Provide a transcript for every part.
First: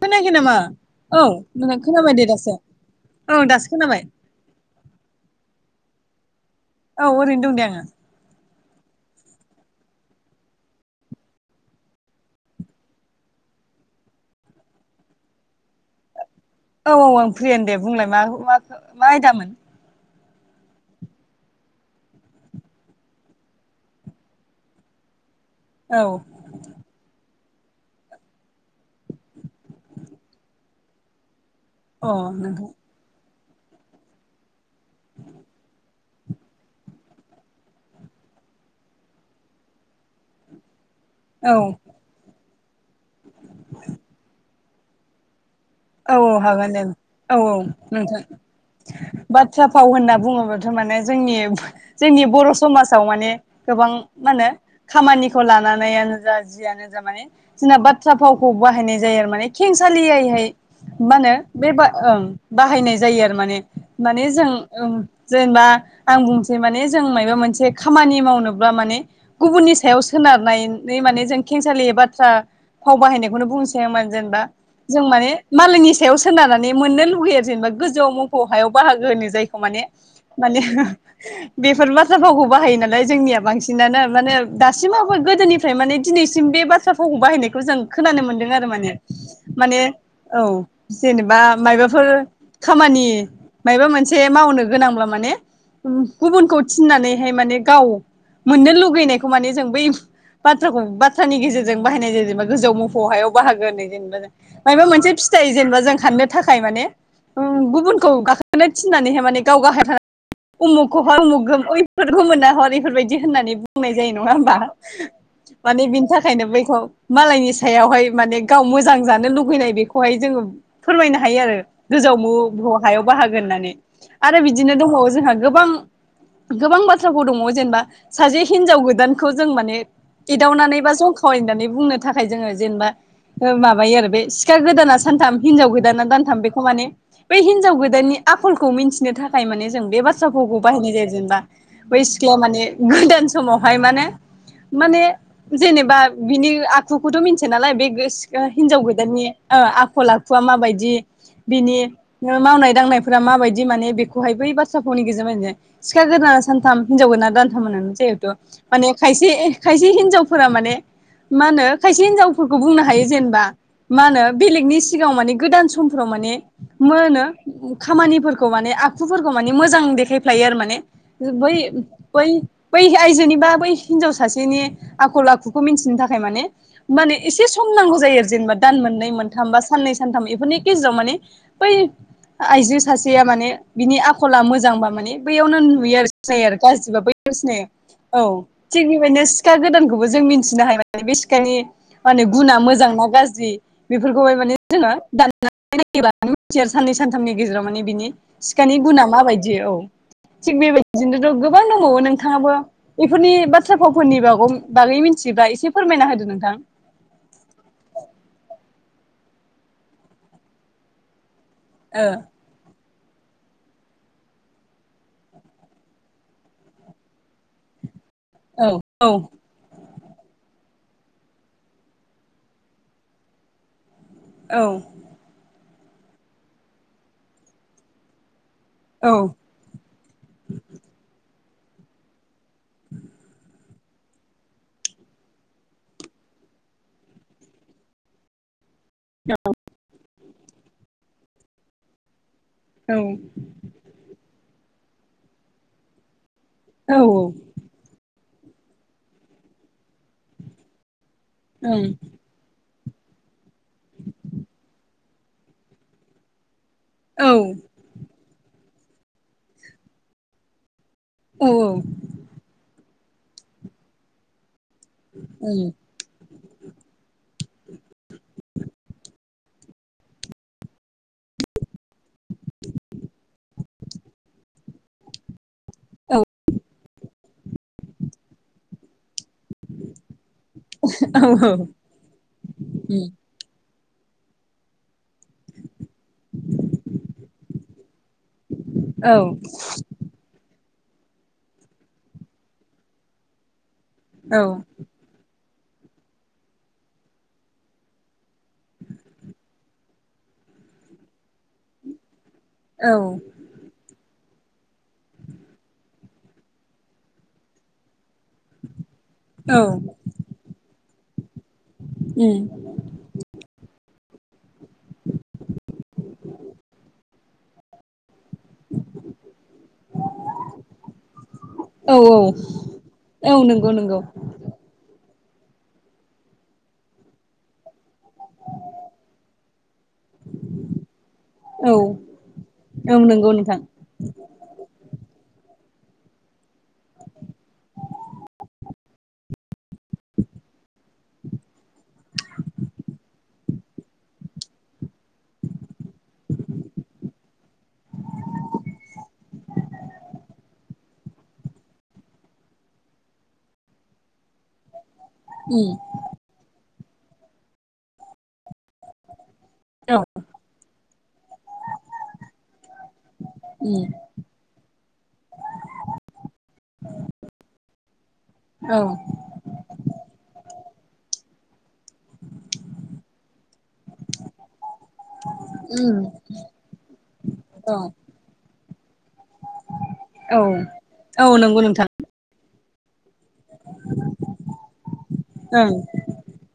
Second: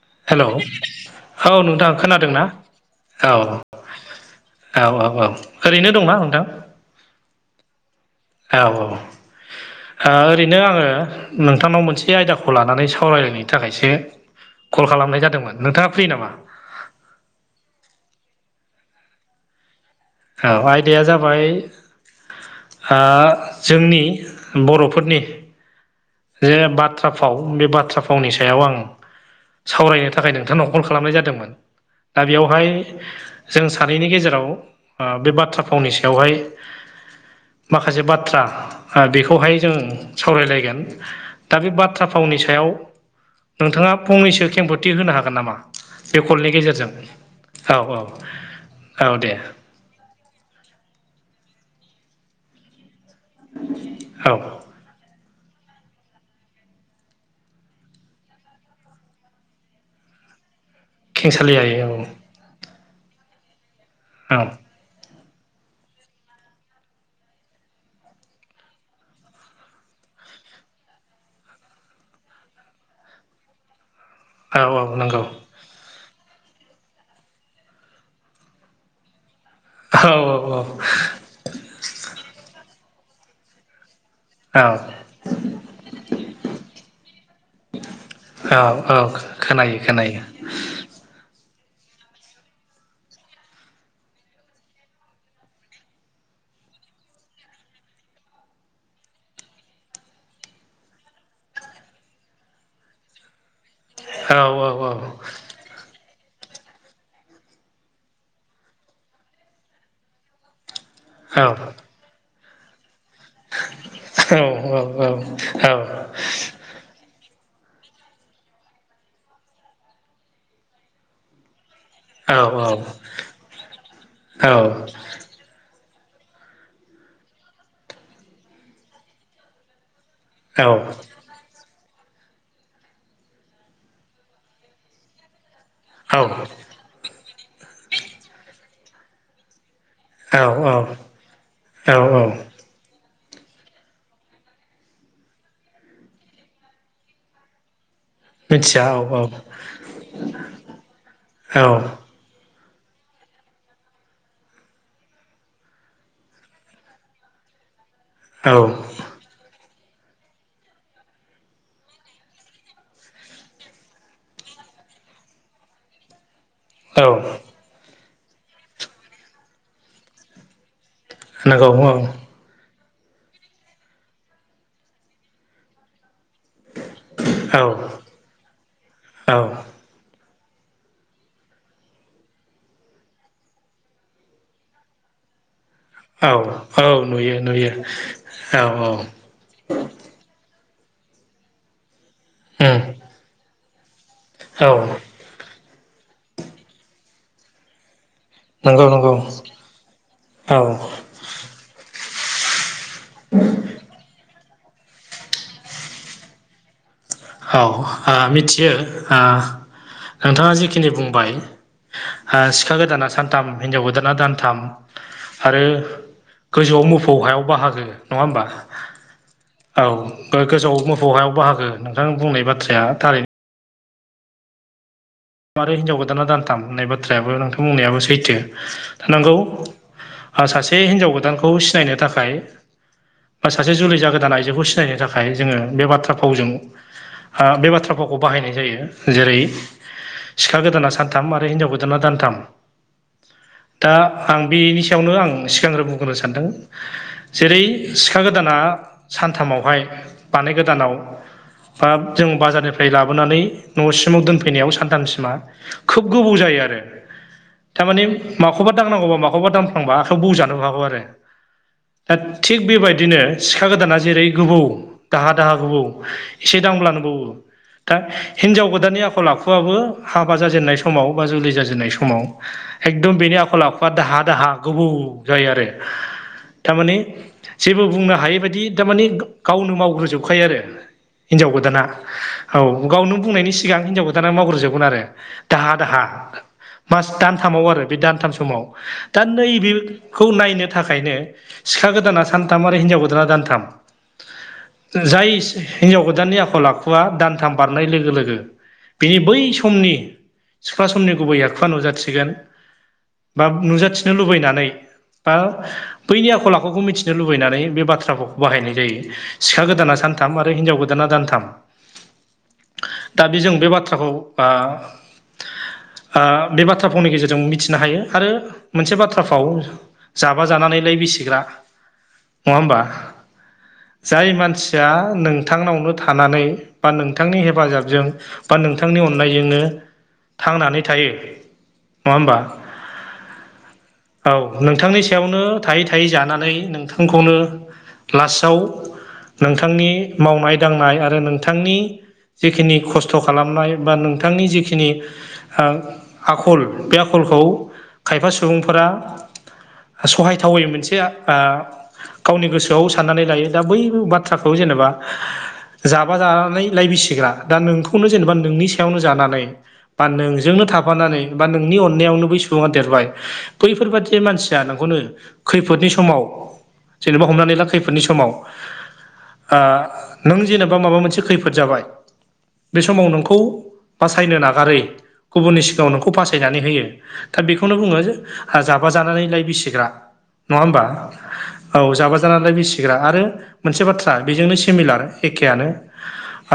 खोनायाखै हेलौ नामा औ मोजां नोंथां खोनाबाय दे खोनादोंना दासो औ। दासो खोनाबाय औ औ औ ओरैनो दंना नोंथां? औ ओरैनो दं दे आङो। औ औ। ओ ओरैनो आङो नोंथांनाव मोनसे आयदाखौ लानानै सावरायलायनायनो थाखायसो कल खालामनाय जादोंमोन नोंथाङा फ्रि नामा? औ औ आं फ्रियानो दे बुंलाय मा मा मा आयदामोन औ आयदाया जाबाय ओ जोंनि बर'फोरनि औ। जे बाथ्रा फाव बे बाथ्रा फावनि सायाव आं सावरायनो थाखाय नोंथांनाव कल खालामनाय जादोंमोन अ दा बेयावहाय नोंथां जों सानैनि गेजेराव ओ बे बाथ्रा फावनि सायावहाय माखासे बाथ्रा ओ बेखौहाय जों सावरायलायगोन। औ दा बे बाथ्रा फावनि सायाव नोंथाङा फंनैसो खेंफोरथि होनो हागोन नामा? औ बे औ कलनि हागोन दे गेजेरजों औ औ नोंथां औ दे बाथ्रा फाव होनना बुङोब्लाथ' माने जोंनि जोंनि बर' समाजाव माने गोबां औ मा होनो खामानिखौ लानानैयानो जा जियानो जा माने जोंना बाथ्रा फावखौ बाहायनाय जायो आरो माने खेंसालियायैहाय मा होनो बे खेंसालियायै बा औ ओं बाहायनाय जायो आरो माने माने औ जों ओम जेनेबा आं बुंनोसै माने जों माबा मोनसे खामानि मावनोब्ला माने गुबुननि सायाव सोनारनायनै माने जों खेंसालि बाथ्रा फाव बाहायनायखौनो बुंस सायावमोन जेनेबा औ औ जों नंगौ माने मालायनि सायाव सोनारनानै मोननो लुगैयो आरो जेनेबा गोजौआव मोफौ हायाव बाहागो होनो जायखौ माने औ औ माने बेफोर बाथ्रा भावखौ बाहायो नालाय जोंनिया बांसि सिनानो माने औ दासिमावबो गोदोनिफ्राय माने दिनैसिम बे बाथ्रा भावखौ बाहायनायखौ जों खोनानो मोनदों औ आरो माने औ खोनायो माने खोनायो औ जेनेबा मायबाफोर खामानि मायबा मोनसे मावनो गोनांब्ला माने गुबुनखौ थिननानैहाय माने गाव मोननो लुगैनायखौ माने जों बै बाथ्राखौ बाथ्रानि गेजेरजों बाहायनाय जायो जेनेबा गोजौवाव मोफौ हायाव बाहागो होननाय औ जेनेबा मायबा औ औ मोनसे फिथाइ जेनेबा जों हाननो थाखाय माने उ गुबुनखौ गाखोनो थिनानैहाय माने गाव गाहायाव थाना उमुखखौ हर औ उमुख गोम ओयफोरखौ मोनहार बेफोरबायद दि होननानै बुंनाय जायो नङा होमबा माने बिनि थाखायनो बैखौ मालायनि सायावहाय माने गाव मोजां जानो लुुबैनाय बेखौहाय जोङो फोरमायनो हायो आरो गोजाव मोफौ हायाव बाहागो होननानै आरो बिदिनो दंबावो जोंहा गोबां गोबां बाथ्राफोर दङ जेनेबा सासे हिनजाव गोदानखौ जों माने एदावनानै बा जंखवायनानै बुंनो थाखाय जोङो जेनेबा ओ माबायो आरो बे सि सिखा गोदाना सानथाम हिनजाव गोदाना दानथाम बेखौ माने बै हिनजाव गोदाननि आखलखौ मिन्थिनो थाखाय माने जों बे बा थ्रा फावखौ बाहायनाय जायो जेनेबा औ बै औ सिख्लाया माने गोदान समावहाय माने माने जेनेबा बिनि आखुखौथ' मिथिया नालाय बे गोस ओ मिथिया औ हिनजावगोदाननि ओ आखल आखुवा माबायदि औ बिनि ओ मावनाय दांनायफोरा माबायदि माने बेखौहाय बै बाथ्रा फावनि गेजेरजों मिथियो सिखा गोदाना सानथाम हिनजाव गोदाना दानथाम होननानै जिहेथु औ माने खायसे खायसे हिनजावफोरा माने मा होनो खायसे हिनजावफोरखौ बुंनो हायो जेनेबा मा होनो बेलेगनि सिगाङाव माने गोदान समफोराव माने मा औ होनो खामानिफोरखौ माने आखुफोरखौ माने मोजां देखायफ्लायो आरो माने बै नंगौ औ बै बै आइजोनि बा बै हिनजाव सासेनि आखल आखुखौ मिथिनो थाखाय माने माने एसे औ सम नांगौ जायो आरो जेनेबा दान मोननै मोन औ साननै सानथाम बेफोरनि गेजाव माने बै आइजो सासेया माने बिनि आखला मोजांबा माने बैयावनो नुयो आरो औ जायो आरो औ गाज्रिबा बैयाव नुयो सिनायो नुयो औ थिग बेबायदिनो सिखा गोदानखौबो जों मिथिनो हायो माने बे सिखानि माने गुना उम मोजांना गाज्रि बेफोरखौहाय माने औ जोंङो दाननानै नायब मिथिया आरो साननै सानथामनि गेजेराव माने बिनि सिखानि नंगौ गुना नंगौ माबायदि औ औ थिग बेबायदिजोंनोथ' गोबां दंबावो नोंथाङाबो बेफोरनि बाथ्रा भावफोरनि ब बागै मिथिब्ला एसे फोरमायना होदो नोंथां। औ ओ मिथियो नोंथाङा जिखिनि बुंबाय ओ ओ‌ सिखा गोदाना सानथाम हिनजाव गोदाना दानथाम आरो गोजौआव मोफौ हायाव बाहागो नङा होमबा ओ औ औ गोजौआव मोफौ हायाव बाहागो नोंथां बुंनाय बाथ्राया थारै औ आरो हिनजाव गोदाना दानथाम होननाय बाथ्रायाबो नोंथां बुंनायाबो सैथो औ नोंगौ ओ सासे हिन्जाव गोदानखौ सिनायनो थाखाय बा सासे जुलि जागोदान आइजोखौ सिनायनो थाखाय जोंङो बे बाथ्रा फावजों बे बाथ्राफोरखौ बाहायनाय जायो। जेरै सिखा गोदाना सानथाम आरो हिनजाव गोदाना दानथाम औ दा आं बेनि सायावनो आं सिगांग्रो बुंग्रोनो सानदों औ जेरै सिखा गोदाना सानथामावहाय बानाय गोदानाव ओं बा जों बाजारनि फ्राय लाबोनानै न'सिमाव दोनफैनायाव सानथामसिमा खोब गोबाव जायो आरो औ थामाने माखौबा दांनांगौबा माखौबा दामफांबा बौजानोबो हागौ आरो। औ औ दा थिग बेबायदिनो सिखा गोदाना जेरै गोबौ दाहा दाहा गोबौ एसे दांब्लानो बोवो दा हिनजाव गोदाननि आखला आ आखुआबो हाबा जाजेननाय समाव बा जोलै जाजेननाय समाव एकदम बेनि आखल आखुआ दाहा दाहा गोबौ जायो आरो। थामाने जेबो बुंनो हायै बाददि थामाने गावनो मावग्रोजोबखायो आरो औ हिनजाव गोदाना औ गावनो बुंनायनि सिगां हिनजाव गो दाना मावग्रजोबगोन आरो। दाहा दाहा मास दानथामाव आरो बे दानथाम समाव दा नैबे खौ नायनो थाखायनो सिखा गोदाना सानथाम आरो हिनजाव गोदाना दानथाम औ जाय हिन्जाव गोदाननि आखल आखुआ दानथाम बारनाय लोगो लोगो बिनि बै समनि सिख्ला समनि गुबै आखुवा नुजाथिगोन। औ बा नुजाथिनो लुबैनानै बा बैनि आखल आखुखौ मिथिनो लुबैनानै बे बाथ्राखौ बाहायनाय जायो औ सिखा गोदाना सानथाम आरो हिनजाव गोदाना दानथाम उम दा बे जों बे बाथ्राखौ ओ ओ बे बाथ्रा फावनि गेजेरजों मिथिनो हायो आरो मोनसे बाथ्रा भाव जाबा जानानैलाय बिसिग्रा औ नङा होमबा औ नंगौ नंगौ जाय मानसि या नोंथांनावनो थानानै बा नोंथांनि हेफाजाबजों बा नोंथांनि अननायजोंनो थांनानै थायो औ नङा होमबा? औ नंगौ नोंथां। औ नोंथांनि सायावनो थायै थायै जानानै नोंथांखौनो लास्टाव नोंथांनि मावनाय दांनाय आरो नोंथांनि जिखिनि खस्थ खालामनाय बा नोंथांनि जिखिनि आखल बे आखलखौ खायफा सुबुंफोरा सहायथावै मोनसे आ गावनि गोसोआव साननानै लायो दा बै बाथ थ्राखौ जेनेबा उम जाबा जानानै लाइ बिसिग्रा दा नोंखौनो जेनेबा नोंनि सायावनो जानानै औ बा नोंजोंनो थाफानानै बा नोंनि अननायावनो बै सुबुङा देरबाय उम बैफोरबादि मानसिया नोंखौनो खैफोदनि समाव जेनेबा हमनानै ला खैफोदनि समाव औ ओ नों जेनेबा माबा मोनसे खैफोद जाबाय बे समाव नोंखौ बासायनो नागारै गुबुननि सिगाङाव उम नोंखौ बासायनानै होयो। दा औ बेखौनो बुङो जाबा जानानै लाइ बिसिग्रा। औ नङा होमबा औ नंगौ नोंथां औ जाबा जानानै लाइ बिसि सिग्रा आरो मोनसे बाथ्रा बेजोंनो सिमिलार एखेआनो ओं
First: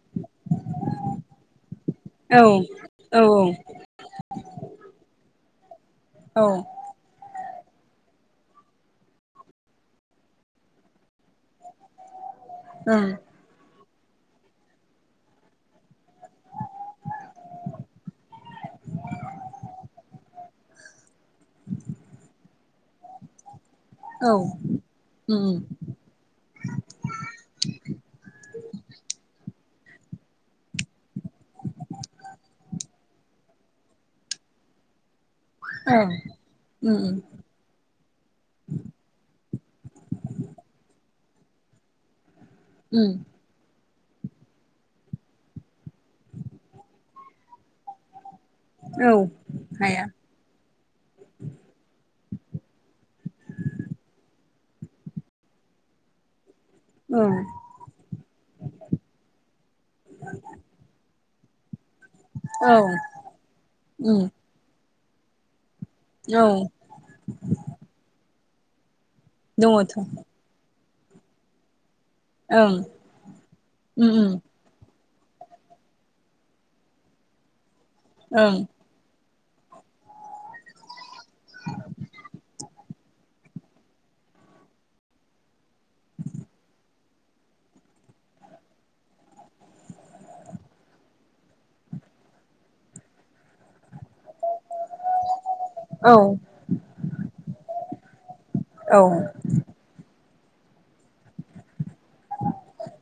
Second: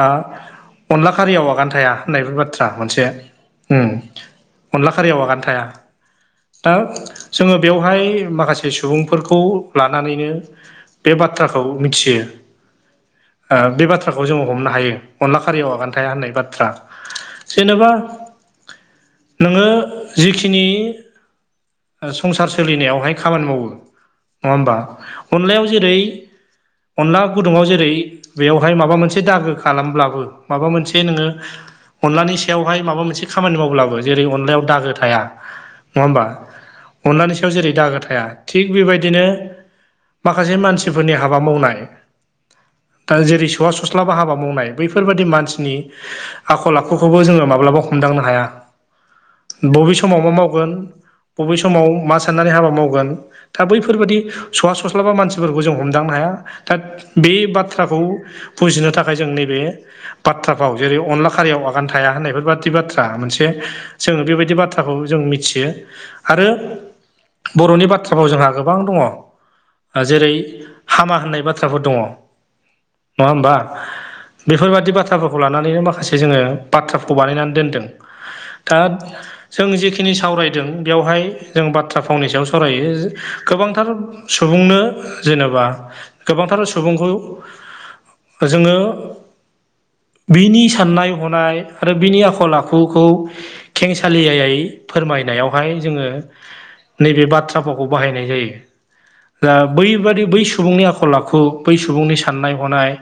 आ अनला खारियाव आगान थाया होननायबो औ बाथ्रा मोनसे औ औ उम अनला खारियाव आगान थाया औ ओं दा जोङो बेवहाय माखासे सुबुंफोरखौ लानानैनो बे बाथ्राखौ मिथियो। ओं ओ बे बाथ्राखौ जोङो हमनो हायो अनला खारियाव आगान थाया होननाय बाथ्रा जेनेबा नोङो जिखिनि संसार सोलिनायावहाय खामानि मावो नङा उम होमबा अनलायाव जेरै अनला गुदुङाव जेरै बेवहाय माबा मोनसे दागो खालामब्लाबो माबा मोनसे नोङो अनलानि सायावहाय माबा मोनसे खामानि मावब्लाबो जेरै अनलायाव दागो थाया। नङा ओं होमबा उम अनलानि सायाव जेरै दागा थाया थिग बेबायदिनो माखासे मानसिफोरनि हाबा मावनाय उम दा जेरै सौवा सस्लाबा हाबा मावनाय बैफोरबाय दि मानसिनि आखल आखुखौबो जोङो माब्लाबा हमदांनो हाया। औ बबे हाया समाव मा मावगोन बबे समाव मा साननानै हाबा मावगोन। दा बैफोरबायदि सवा सस्लाबा मानसिफोरखौ जों हमदांनो हाया। दा बे ओं बाथ्राखौ बुजिनो थाखाय जों नैबे बाथ्राफ्राव जेरै अनला खारियाव आगान थाया होननायफोरबादि औ बाथ्रा मोनसे जोंनो उम बेबायदि बाथ थ्राखौ जों मिथियो औ आरो बर'नि बाथ्राफ्राव जोंहा गोबां दङ। दङथ' जेरै हामा होननाय बाथ्राफोर दङ। ओं नङा होमबा उम बेफोरबायदि बाथ्रा बाथ्राफोरखौ लानानैनो माखासे जोङो बाथ्राखौ बानायनानै दोनदों। ओं दा जों जिखिनि सावरायदों बेवहाय जों बाथ्रा फावनि सायाव सावरायो। गोबांथार सुबुंनो जेनेबा गोबांथार सुबुंखौ जोङो बिनि साननाय हनाय आरो बिनि आखल आखुखौ खेंसालियायै फोरमायनायावहाय जोङो औ नैबे बाथ्रा फावखौ बाहायनाय जायो। औ दा बैबादि बै सुबुंनि आखल आखु बै सुबुंनि साननाय हनाय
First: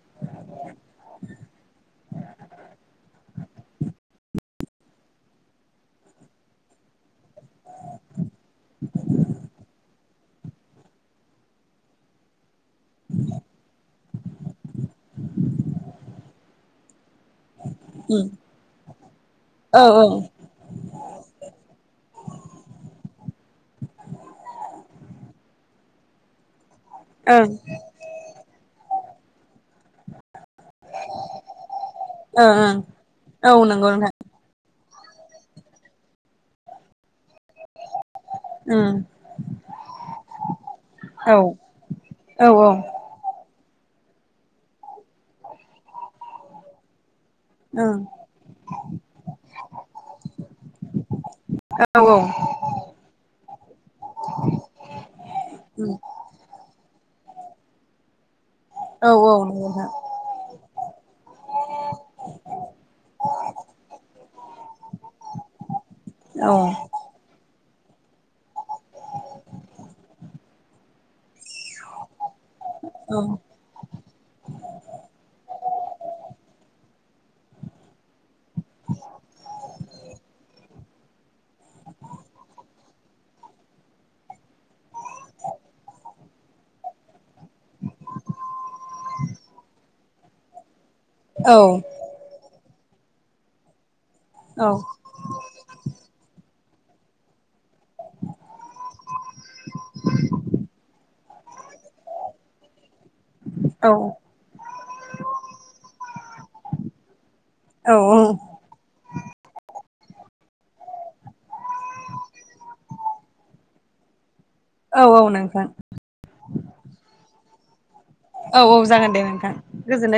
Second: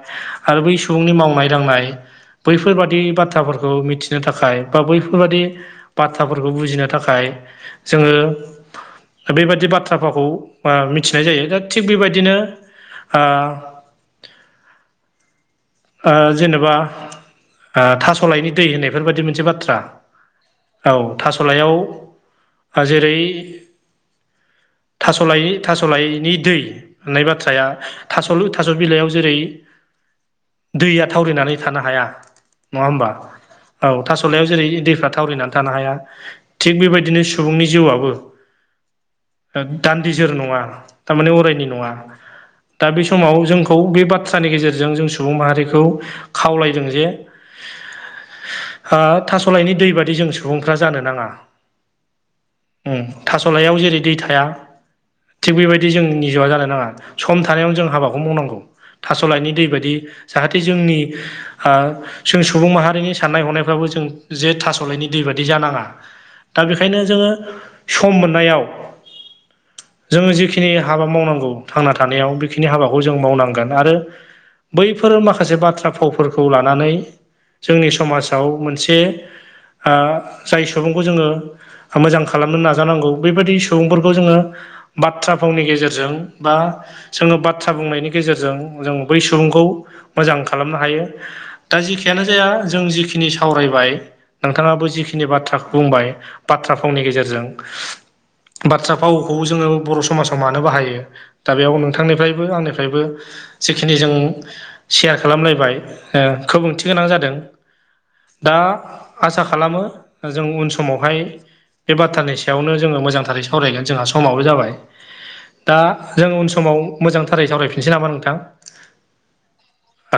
आरो बै सुबुंनि मावनाय दांनाय। बैफोरबादि बाथ्राफोरखौ मि मिथिनो थाखाय बा बैफोरबादि बाथ्राफोरखौ बुजिनो थाखाय जोङो बेबादि बाथ्राफोरखौ मिथिनाय जायो दा थिग बेबायदिनो जेनेबा उम थास'लायनि दै होननायफोरबायदि मोनसे बाथ्रा औ औ थास'लायाव जेरै थास'लाइ थास'लाइनि दै होननाय ओं बाथ्राया थास' थास' बिलाइयाव जेरै दैया थावरिनानै थानो हाया ओं ओं नङा होमबा नंगौ औ थास' नोंथां थास'लायाव जेरै दैफ्रा थावरिनानै थानो हाया थिग बेबायदिनो सुबुंनि जिउआबो उम दान्दिजोर नङा थारमाने औ अरायनि नङा औ ओं दा बे सम समाव जोंखौ बे बाथ्रानि गेजेरजों जों सुबुं माहारिखौ खावलायदों जे ओं आं थास'लायनि दै बादि जों सुबुंफ्रा जानो नाङा। औ- औ ओम थास'लाइयाव जेरै दै थाया। थिग बेबायदि उम जोंनि जिवआ जानो नाङा सम थानायावनो जों हाबाखौ मावनांगौ। औ औ थास'लाइनि दै नंगौ नोंथां बायदि जाहाथे जोंनि आ जों सुबुं माहारिनि साननाय हनायफ्राबो जों जे थास'लायनि दै बादि जानाङा औ दा बेखायनो जोङो सम मोननायाव जोङो जिखिनि हाबा मावनांगौ थांना थानायाव बेखिनि बेखिनि हाबाखौ जों औ मावनांगोन आरो बैफोर माखासे बाथ्रा फावफोरखौ लानानै जोंनि समाजाव मोनसे आ जाय सुबुंखौ जोङो मोजां खालामनो नाजानांगौ बेबायदि सुबुंफोरखौ जोङो बाथ्रा फावनि गेजेरजों बा जोङो बाथ्रा बुंनायनि गेजेरजों जों बै सु सुबुंखौ मोजां खालामनो हायो। औ दा जिखि खियानो जाया जों जिखिनि सावरायबाय नोंथाङाबो जिखिनि जिखिनि बाथ्राखौ बुंबाय बाथ्रा फावनि गेजेरजों बाथ्रा फावखौ जोङो बर' समाजाव मानो बाहायो? दा बेयाव नोंथांनिफ्रायबो आंनिफ्रायबो जिखिनि जों सेयार खालामलायबाय ओ खोब ओंथि गोनां जादों औ -औ दा आसा खालामो जों उन समावहाय बे बाथ्रानि सायावनो जोङो मोजांथारै सावरायगोन जोंहा समाबो जाबाय औ नोंथां दा जों उन समाव मोजांथारै सावरायफिनसै नामा नोंथां? औ औ जागोन दे नोंथां।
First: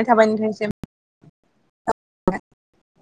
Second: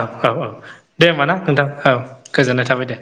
औ थाबाय औ औ नोंथांनिसिम दे होमबा ना नोंथां औ गोजोननाय थाबाय दे।